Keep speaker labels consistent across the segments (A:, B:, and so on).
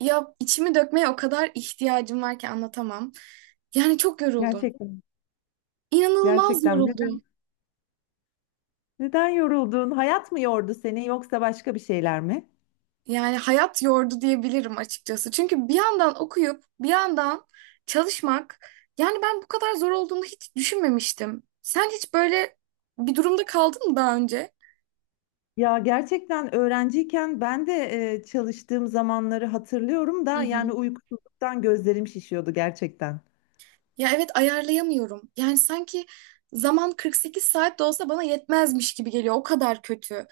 A: Ya içimi dökmeye o kadar ihtiyacım var ki anlatamam. Yani çok yoruldum.
B: Gerçekten.
A: İnanılmaz
B: Gerçekten. Neden?
A: yoruldum.
B: Neden yoruldun? Hayat mı yordu seni yoksa başka bir şeyler mi?
A: Yani hayat yordu diyebilirim açıkçası. Çünkü bir yandan okuyup bir yandan çalışmak yani ben bu kadar zor olduğunu hiç düşünmemiştim. Sen hiç böyle bir durumda kaldın mı daha önce?
B: Ya gerçekten öğrenciyken ben de çalıştığım zamanları hatırlıyorum
A: Hı
B: da
A: hı.
B: yani uykusuzluktan gözlerim şişiyordu gerçekten.
A: Ya evet, ayarlayamıyorum. Yani sanki zaman 48 saat de olsa bana yetmezmiş gibi geliyor. O kadar kötü.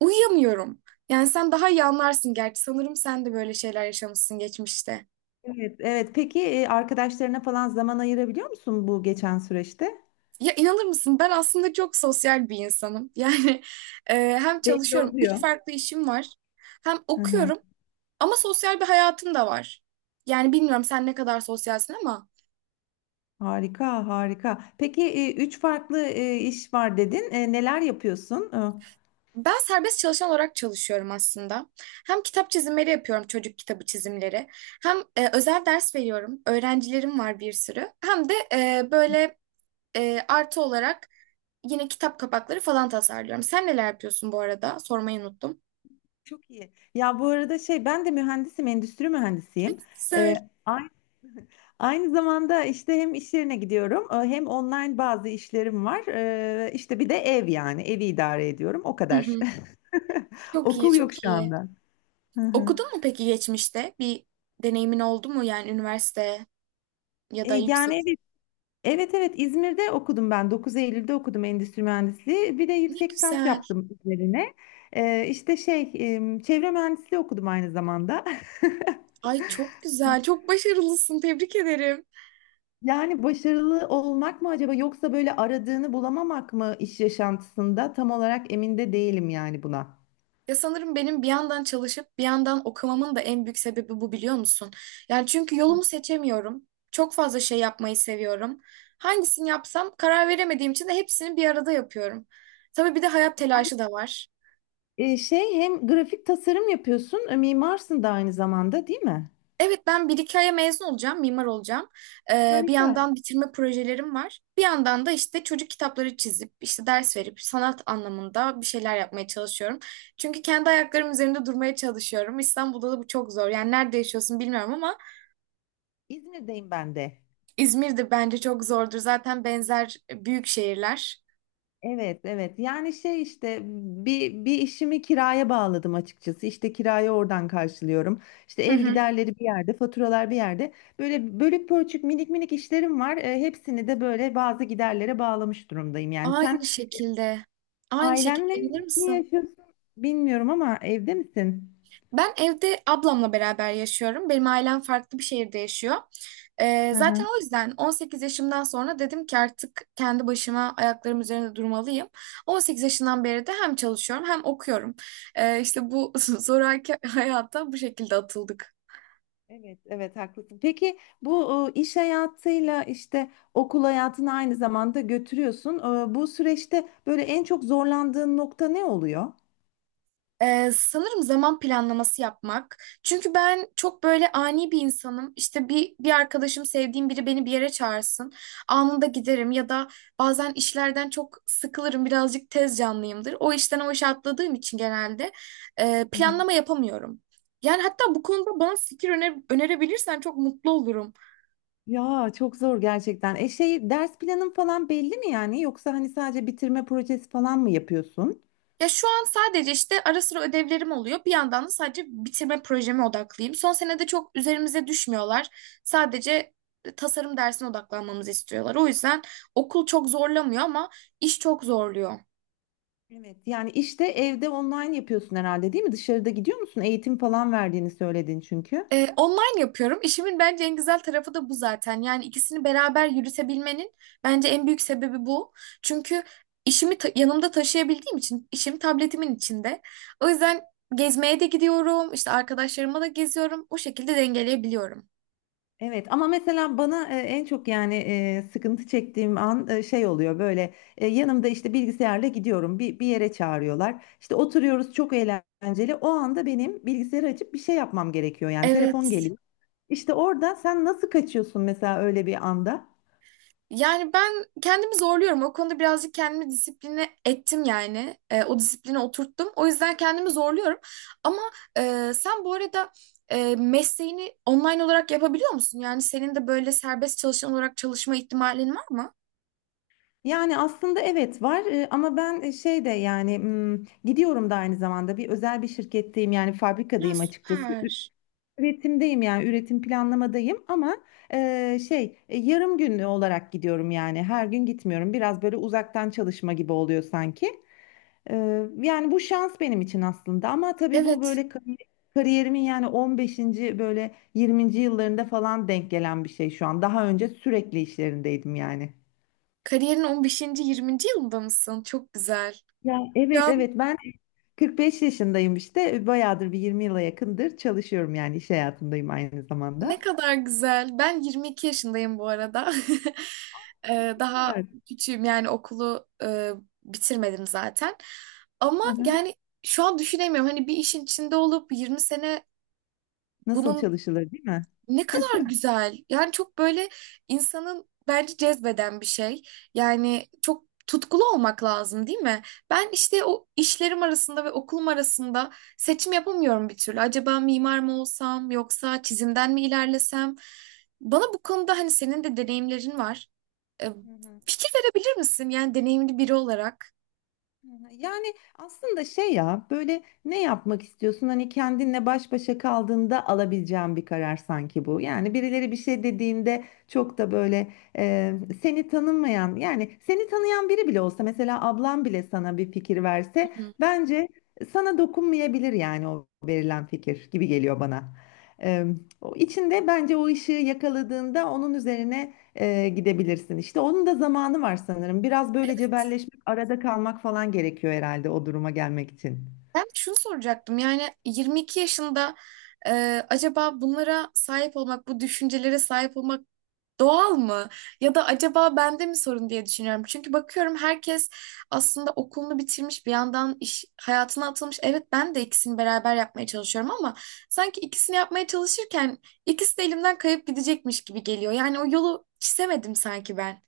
A: Uyuyamıyorum. Yani sen daha iyi anlarsın gerçi. Sanırım sen de böyle şeyler yaşamışsın geçmişte.
B: Evet, evet. Peki arkadaşlarına falan zaman ayırabiliyor musun bu geçen süreçte?
A: Ya inanır mısın? Ben aslında çok sosyal bir insanım. E, Hem
B: Belli
A: çalışıyorum, üç
B: oluyor.
A: farklı işim var. Hem
B: Hı hı.
A: okuyorum ama sosyal bir hayatım da var. Yani bilmiyorum sen ne kadar sosyalsin ama
B: Harika, harika. Peki üç farklı iş var dedin. Neler yapıyorsun?
A: ben serbest çalışan olarak çalışıyorum aslında. Hem kitap çizimleri yapıyorum, çocuk kitabı çizimleri. Hem özel ders veriyorum. Öğrencilerim var bir sürü. Hem de böyle artı olarak yine kitap kapakları falan tasarlıyorum. Sen neler yapıyorsun bu arada? Sormayı unuttum.
B: Çok iyi. Ya bu arada şey ben de mühendisim, endüstri mühendisiyim. E,
A: Güzel.
B: ay- Aynı zamanda işte hem iş yerine gidiyorum, hem online bazı işlerim var. İşte bir de ev yani evi idare ediyorum. O
A: Hı
B: kadar.
A: hı. Çok iyi,
B: Okul yok
A: çok
B: şu
A: iyi.
B: anda. Hı hı.
A: Okudun mu peki geçmişte? Bir deneyimin oldu mu yani üniversite ya da yüksek?
B: Yani, evet, evet, İzmir'de okudum ben. 9 Eylül'de okudum endüstri mühendisliği. Bir de
A: Ne
B: yüksek lisans
A: güzel.
B: yaptım üzerine. İşte şey çevre mühendisliği okudum aynı zamanda.
A: Ay, çok güzel. Çok başarılısın. Tebrik ederim.
B: Yani başarılı olmak mı acaba yoksa böyle aradığını bulamamak mı iş yaşantısında tam olarak emin de değilim yani buna.
A: Ya sanırım benim bir yandan çalışıp bir yandan okumamın da en büyük sebebi bu, biliyor musun? Yani çünkü yolumu seçemiyorum. Çok fazla şey yapmayı seviyorum. Hangisini yapsam karar veremediğim için de hepsini bir arada yapıyorum. Tabii bir de hayat telaşı da var.
B: Şey hem grafik tasarım yapıyorsun, mimarsın da aynı zamanda değil mi?
A: Evet, ben bir iki aya mezun olacağım, mimar olacağım. Bir
B: Harika.
A: yandan bitirme projelerim var. Bir yandan da işte çocuk kitapları çizip, işte ders verip sanat anlamında bir şeyler yapmaya çalışıyorum. Çünkü kendi ayaklarım üzerinde durmaya çalışıyorum. İstanbul'da da bu çok zor. Yani nerede yaşıyorsun bilmiyorum ama
B: İzmir'deyim ben de.
A: İzmir'de bence çok zordur. Zaten benzer büyük şehirler.
B: Evet, evet. Yani, şey işte bir işimi kiraya bağladım açıkçası. İşte kirayı oradan karşılıyorum. İşte
A: Hı
B: ev
A: hı.
B: giderleri bir yerde, faturalar bir yerde. Böyle bölük pörçük minik minik işlerim var. Hepsini de böyle bazı giderlere bağlamış durumdayım. Yani sen
A: Aynı şekilde. Aynı
B: ailenle
A: şekilde, inanır
B: mi
A: mısın?
B: yaşıyorsun bilmiyorum ama evde misin?
A: Ben evde ablamla beraber yaşıyorum. Benim ailem farklı bir şehirde yaşıyor. Zaten o yüzden 18 yaşımdan sonra dedim ki artık kendi başıma ayaklarım üzerinde durmalıyım. 18 yaşından beri de hem çalışıyorum hem okuyorum. İşte bu zoraki hayata bu şekilde atıldık.
B: Evet, evet haklısın. Peki bu iş hayatıyla işte okul hayatını aynı zamanda götürüyorsun. Bu süreçte böyle en çok zorlandığın nokta ne oluyor?
A: Sanırım zaman planlaması yapmak. Çünkü ben çok böyle ani bir insanım. İşte bir arkadaşım, sevdiğim biri beni bir yere çağırsın. Anında giderim ya da bazen işlerden çok sıkılırım. Birazcık tez canlıyımdır. O işten o işe atladığım için genelde
B: Hı.
A: planlama yapamıyorum. Yani hatta bu konuda bana fikir önerebilirsen çok mutlu olurum.
B: Ya çok zor gerçekten. E şey ders planın falan belli mi yani? Yoksa hani sadece bitirme projesi falan mı yapıyorsun?
A: Ya şu an sadece işte ara sıra ödevlerim oluyor. Bir yandan da sadece bitirme projeme odaklıyım. Son senede çok üzerimize düşmüyorlar. Sadece tasarım dersine odaklanmamızı istiyorlar. O yüzden okul çok zorlamıyor ama iş çok zorluyor.
B: Evet, yani işte evde online yapıyorsun herhalde değil mi? Dışarıda gidiyor musun? Eğitim falan verdiğini söyledin çünkü.
A: Online yapıyorum. İşimin bence en güzel tarafı da bu zaten. Yani ikisini beraber yürütebilmenin bence en büyük sebebi bu. Çünkü işimi yanımda taşıyabildiğim için işim tabletimin içinde. O yüzden gezmeye de gidiyorum, işte arkadaşlarıma da geziyorum. O şekilde dengeleyebiliyorum.
B: Evet, ama mesela bana en çok yani sıkıntı çektiğim an şey oluyor böyle yanımda işte bilgisayarla gidiyorum bir yere çağırıyorlar işte oturuyoruz çok eğlenceli o anda benim bilgisayarı açıp bir şey yapmam gerekiyor yani telefon
A: Evet.
B: geliyor. İşte orada sen nasıl kaçıyorsun mesela öyle bir anda?
A: Yani ben kendimi zorluyorum. O konuda birazcık kendimi disipline ettim yani. O disipline oturttum. O yüzden kendimi zorluyorum. Ama sen bu arada mesleğini online olarak yapabiliyor musun? Yani senin de böyle serbest çalışan olarak çalışma ihtimalin var mı?
B: Yani aslında evet var ama ben şey de yani gidiyorum da aynı zamanda bir özel bir şirketteyim yani
A: Ya
B: fabrikadayım açıkçası.
A: süper.
B: Üretimdeyim yani üretim planlamadayım ama şey yarım günlü olarak gidiyorum yani her gün gitmiyorum biraz böyle uzaktan çalışma gibi oluyor sanki. Yani bu şans benim için aslında ama tabii bu
A: Evet.
B: böyle kariyerimin yani 15. böyle 20. yıllarında falan denk gelen bir şey şu an daha önce sürekli işlerindeydim yani.
A: Kariyerin 15. yirminci yılında mısın? Çok güzel.
B: Ya, evet,
A: Ya
B: evet, ben 45 yaşındayım işte bayağıdır bir 20 yıla yakındır çalışıyorum yani iş hayatındayım aynı zamanda.
A: ne kadar güzel. Ben 22 yaşındayım bu arada. Daha
B: Evet.
A: küçüğüm, yani okulu bitirmedim zaten. Ama
B: Hı hı.
A: yani şu an düşünemiyorum. Hani bir işin içinde olup 20 sene
B: Nasıl
A: bunun
B: çalışılır değil mi?
A: ne kadar güzel. Yani çok böyle insanın bence cezbeden bir şey. Yani çok tutkulu olmak lazım, değil mi? Ben işte o işlerim arasında ve okulum arasında seçim yapamıyorum bir türlü. Acaba mimar mı olsam yoksa çizimden mi ilerlesem? Bana bu konuda hani senin de deneyimlerin var. E,
B: Hı hı.
A: Fikir verebilir misin? Yani deneyimli biri olarak.
B: Hı hı. Yani aslında şey ya böyle ne yapmak istiyorsun? Hani kendinle baş başa kaldığında alabileceğin bir karar sanki bu. Yani birileri bir şey dediğinde çok da böyle seni tanımayan yani seni tanıyan biri bile olsa mesela ablan bile sana bir fikir
A: Hı
B: verse
A: hı.
B: bence sana dokunmayabilir yani o verilen fikir gibi geliyor bana. E, o içinde bence o ışığı yakaladığında onun üzerine gidebilirsin işte. Onun da zamanı var sanırım. Biraz böyle cebelleşmek, arada kalmak falan gerekiyor herhalde o duruma gelmek için.
A: Ben de şunu soracaktım. Yani 22 yaşında acaba bunlara sahip olmak, bu düşüncelere sahip olmak doğal mı? Ya da acaba bende mi sorun diye düşünüyorum. Çünkü bakıyorum, herkes aslında okulunu bitirmiş, bir yandan iş hayatına atılmış. Evet, ben de ikisini beraber yapmaya çalışıyorum ama sanki ikisini yapmaya çalışırken ikisi de elimden kayıp gidecekmiş gibi geliyor. Yani o yolu çizemedim sanki ben.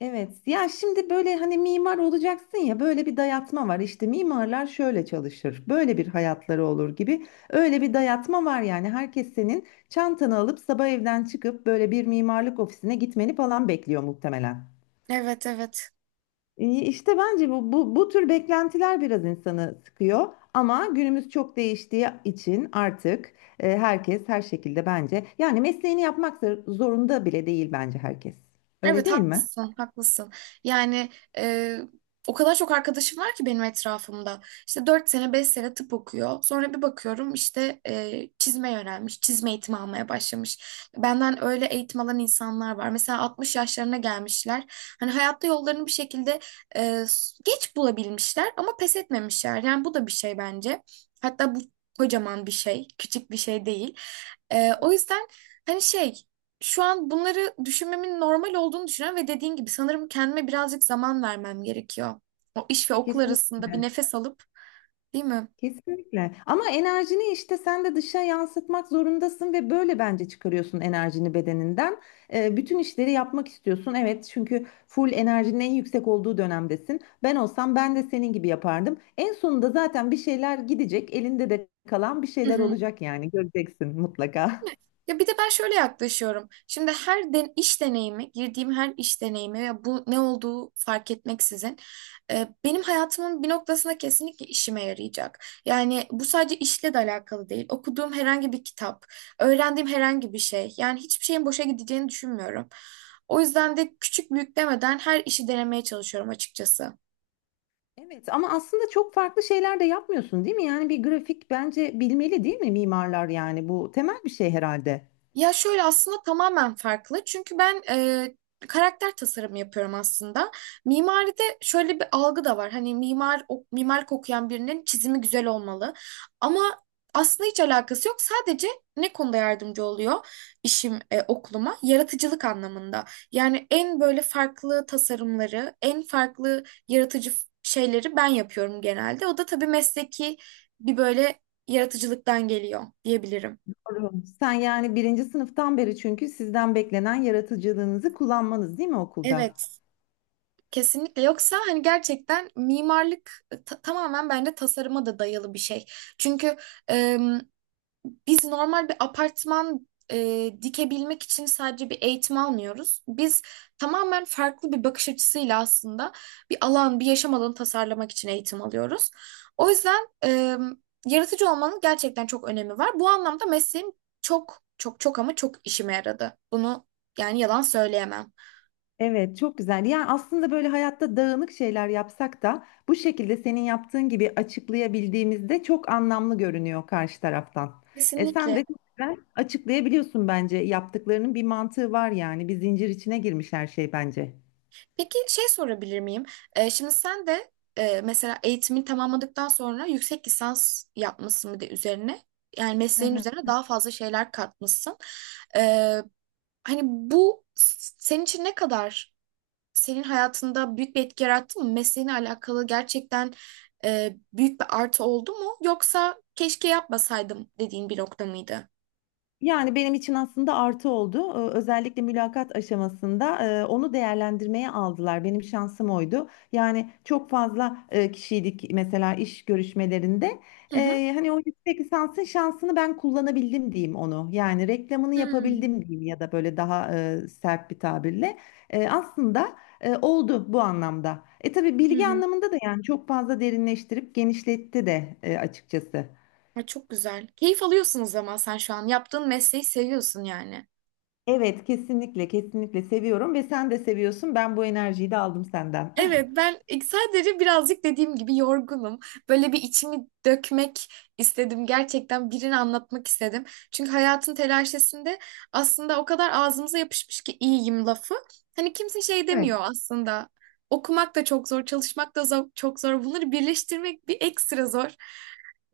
B: Evet. Ya şimdi böyle hani mimar olacaksın ya böyle bir dayatma var. İşte mimarlar şöyle çalışır. Böyle bir hayatları olur gibi. Öyle bir dayatma var yani. Herkes senin çantanı alıp sabah evden çıkıp böyle bir mimarlık ofisine gitmeni falan bekliyor muhtemelen.
A: Evet, evet.
B: İyi, İşte bence bu tür beklentiler biraz insanı sıkıyor. Ama günümüz çok değiştiği için artık herkes her şekilde bence yani mesleğini yapmak zorunda bile değil bence herkes. Öyle
A: Evet,
B: değil mi?
A: haklısın, haklısın. Yani e, o kadar çok arkadaşım var ki benim etrafımda. İşte 4 sene 5 sene tıp okuyor. Sonra bir bakıyorum, işte çizme yönelmiş, çizme eğitimi almaya başlamış. Benden öyle eğitim alan insanlar var. Mesela 60 yaşlarına gelmişler. Hani hayatta yollarını bir şekilde e, geç bulabilmişler ama pes etmemişler. Yani bu da bir şey bence. Hatta bu kocaman bir şey, küçük bir şey değil. O yüzden hani şey şu an bunları düşünmemin normal olduğunu düşünüyorum ve dediğin gibi sanırım kendime birazcık zaman vermem gerekiyor. O iş ve okul arasında bir
B: Kesinlikle.
A: nefes alıp, değil mi?
B: Kesinlikle. Ama enerjini işte sen de dışa yansıtmak zorundasın ve böyle bence çıkarıyorsun enerjini bedeninden. Bütün işleri yapmak istiyorsun. Evet, çünkü full enerjinin en yüksek olduğu dönemdesin. Ben olsam ben de senin gibi yapardım. En sonunda zaten bir şeyler gidecek, elinde de kalan bir
A: Hı
B: şeyler
A: hı.
B: olacak yani göreceksin mutlaka.
A: Ya bir de ben şöyle yaklaşıyorum. Şimdi her den iş deneyimi, girdiğim her iş deneyimi ve bu ne olduğu fark etmeksizin benim hayatımın bir noktasında kesinlikle işime yarayacak. Yani bu sadece işle de alakalı değil. Okuduğum herhangi bir kitap, öğrendiğim herhangi bir şey. Yani hiçbir şeyin boşa gideceğini düşünmüyorum. O yüzden de küçük büyük demeden her işi denemeye çalışıyorum açıkçası.
B: Evet, ama aslında çok farklı şeyler de yapmıyorsun, değil mi? Yani bir grafik bence bilmeli, değil mi mimarlar yani bu temel bir şey herhalde.
A: Ya şöyle, aslında tamamen farklı. Çünkü ben karakter tasarımı yapıyorum aslında. Mimaride şöyle bir algı da var. Hani mimar o, mimarlık okuyan birinin çizimi güzel olmalı. Ama aslında hiç alakası yok. Sadece ne konuda yardımcı oluyor işim okuluma? Yaratıcılık anlamında. Yani en böyle farklı tasarımları, en farklı yaratıcı şeyleri ben yapıyorum genelde. O da tabii mesleki bir böyle yaratıcılıktan geliyor diyebilirim.
B: Doğru. Sen yani birinci sınıftan beri çünkü sizden beklenen yaratıcılığınızı kullanmanız değil mi okulda?
A: Evet. Kesinlikle, yoksa hani gerçekten mimarlık tamamen bence tasarıma da dayalı bir şey. Çünkü e, biz normal bir apartman dikebilmek için sadece bir eğitim almıyoruz. Biz tamamen farklı bir bakış açısıyla aslında bir alan, bir yaşam alanı tasarlamak için eğitim alıyoruz. O yüzden yaratıcı olmanın gerçekten çok önemi var. Bu anlamda mesleğim çok çok çok ama çok işime yaradı. Bunu yani yalan söyleyemem.
B: Evet, çok güzel. Yani aslında böyle hayatta dağınık şeyler yapsak da bu şekilde senin yaptığın gibi açıklayabildiğimizde çok anlamlı görünüyor karşı taraftan. Sen
A: Kesinlikle.
B: de çok güzel açıklayabiliyorsun bence. Yaptıklarının bir mantığı var yani. Bir zincir içine girmiş her şey bence.
A: Peki şey sorabilir miyim? Şimdi sen de mesela eğitimini tamamladıktan sonra yüksek lisans yapmışsın bir de üzerine. Yani mesleğin üzerine daha fazla şeyler katmışsın. Ee, Hani bu senin için ne kadar senin hayatında büyük bir etki yarattı mı? Mesleğine alakalı gerçekten büyük bir artı oldu mu? Yoksa keşke yapmasaydım dediğin bir nokta mıydı?
B: Yani benim için aslında artı oldu. Özellikle mülakat aşamasında onu değerlendirmeye aldılar. Benim şansım oydu. Yani çok fazla kişiydik mesela iş görüşmelerinde.
A: Hı hı.
B: Hani o yüksek lisansın şansını ben kullanabildim diyeyim onu. Yani reklamını
A: Hmm.
B: yapabildim diyeyim ya da böyle daha sert bir tabirle. Aslında oldu bu anlamda. Tabii
A: Hı
B: bilgi
A: hı.
B: anlamında da yani çok fazla derinleştirip genişletti de açıkçası.
A: Ay, çok güzel. Keyif alıyorsun o zaman sen şu an. Yaptığın mesleği seviyorsun yani.
B: Evet, kesinlikle, kesinlikle seviyorum ve sen de seviyorsun. Ben bu enerjiyi de aldım senden.
A: Evet, ben sadece birazcık dediğim gibi yorgunum. Böyle bir içimi dökmek istedim. Gerçekten birini anlatmak istedim. Çünkü hayatın telaşesinde aslında o kadar ağzımıza yapışmış ki iyiyim lafı. Hani kimse şey
B: Evet.
A: demiyor aslında. Okumak da çok zor, çalışmak da çok zor. Bunları birleştirmek bir ekstra zor.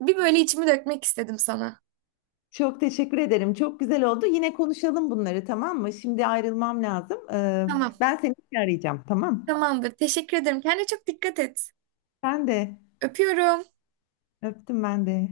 A: Bir böyle
B: Evet.
A: içimi dökmek istedim sana.
B: Çok teşekkür ederim. Çok güzel oldu. Yine konuşalım bunları, tamam mı? Şimdi ayrılmam lazım. Ee,
A: Tamam,
B: ben seni arayacağım, tamam?
A: tamamdır. Teşekkür ederim. Kendine çok dikkat et.
B: Ben de
A: Öpüyorum.
B: öptüm ben de.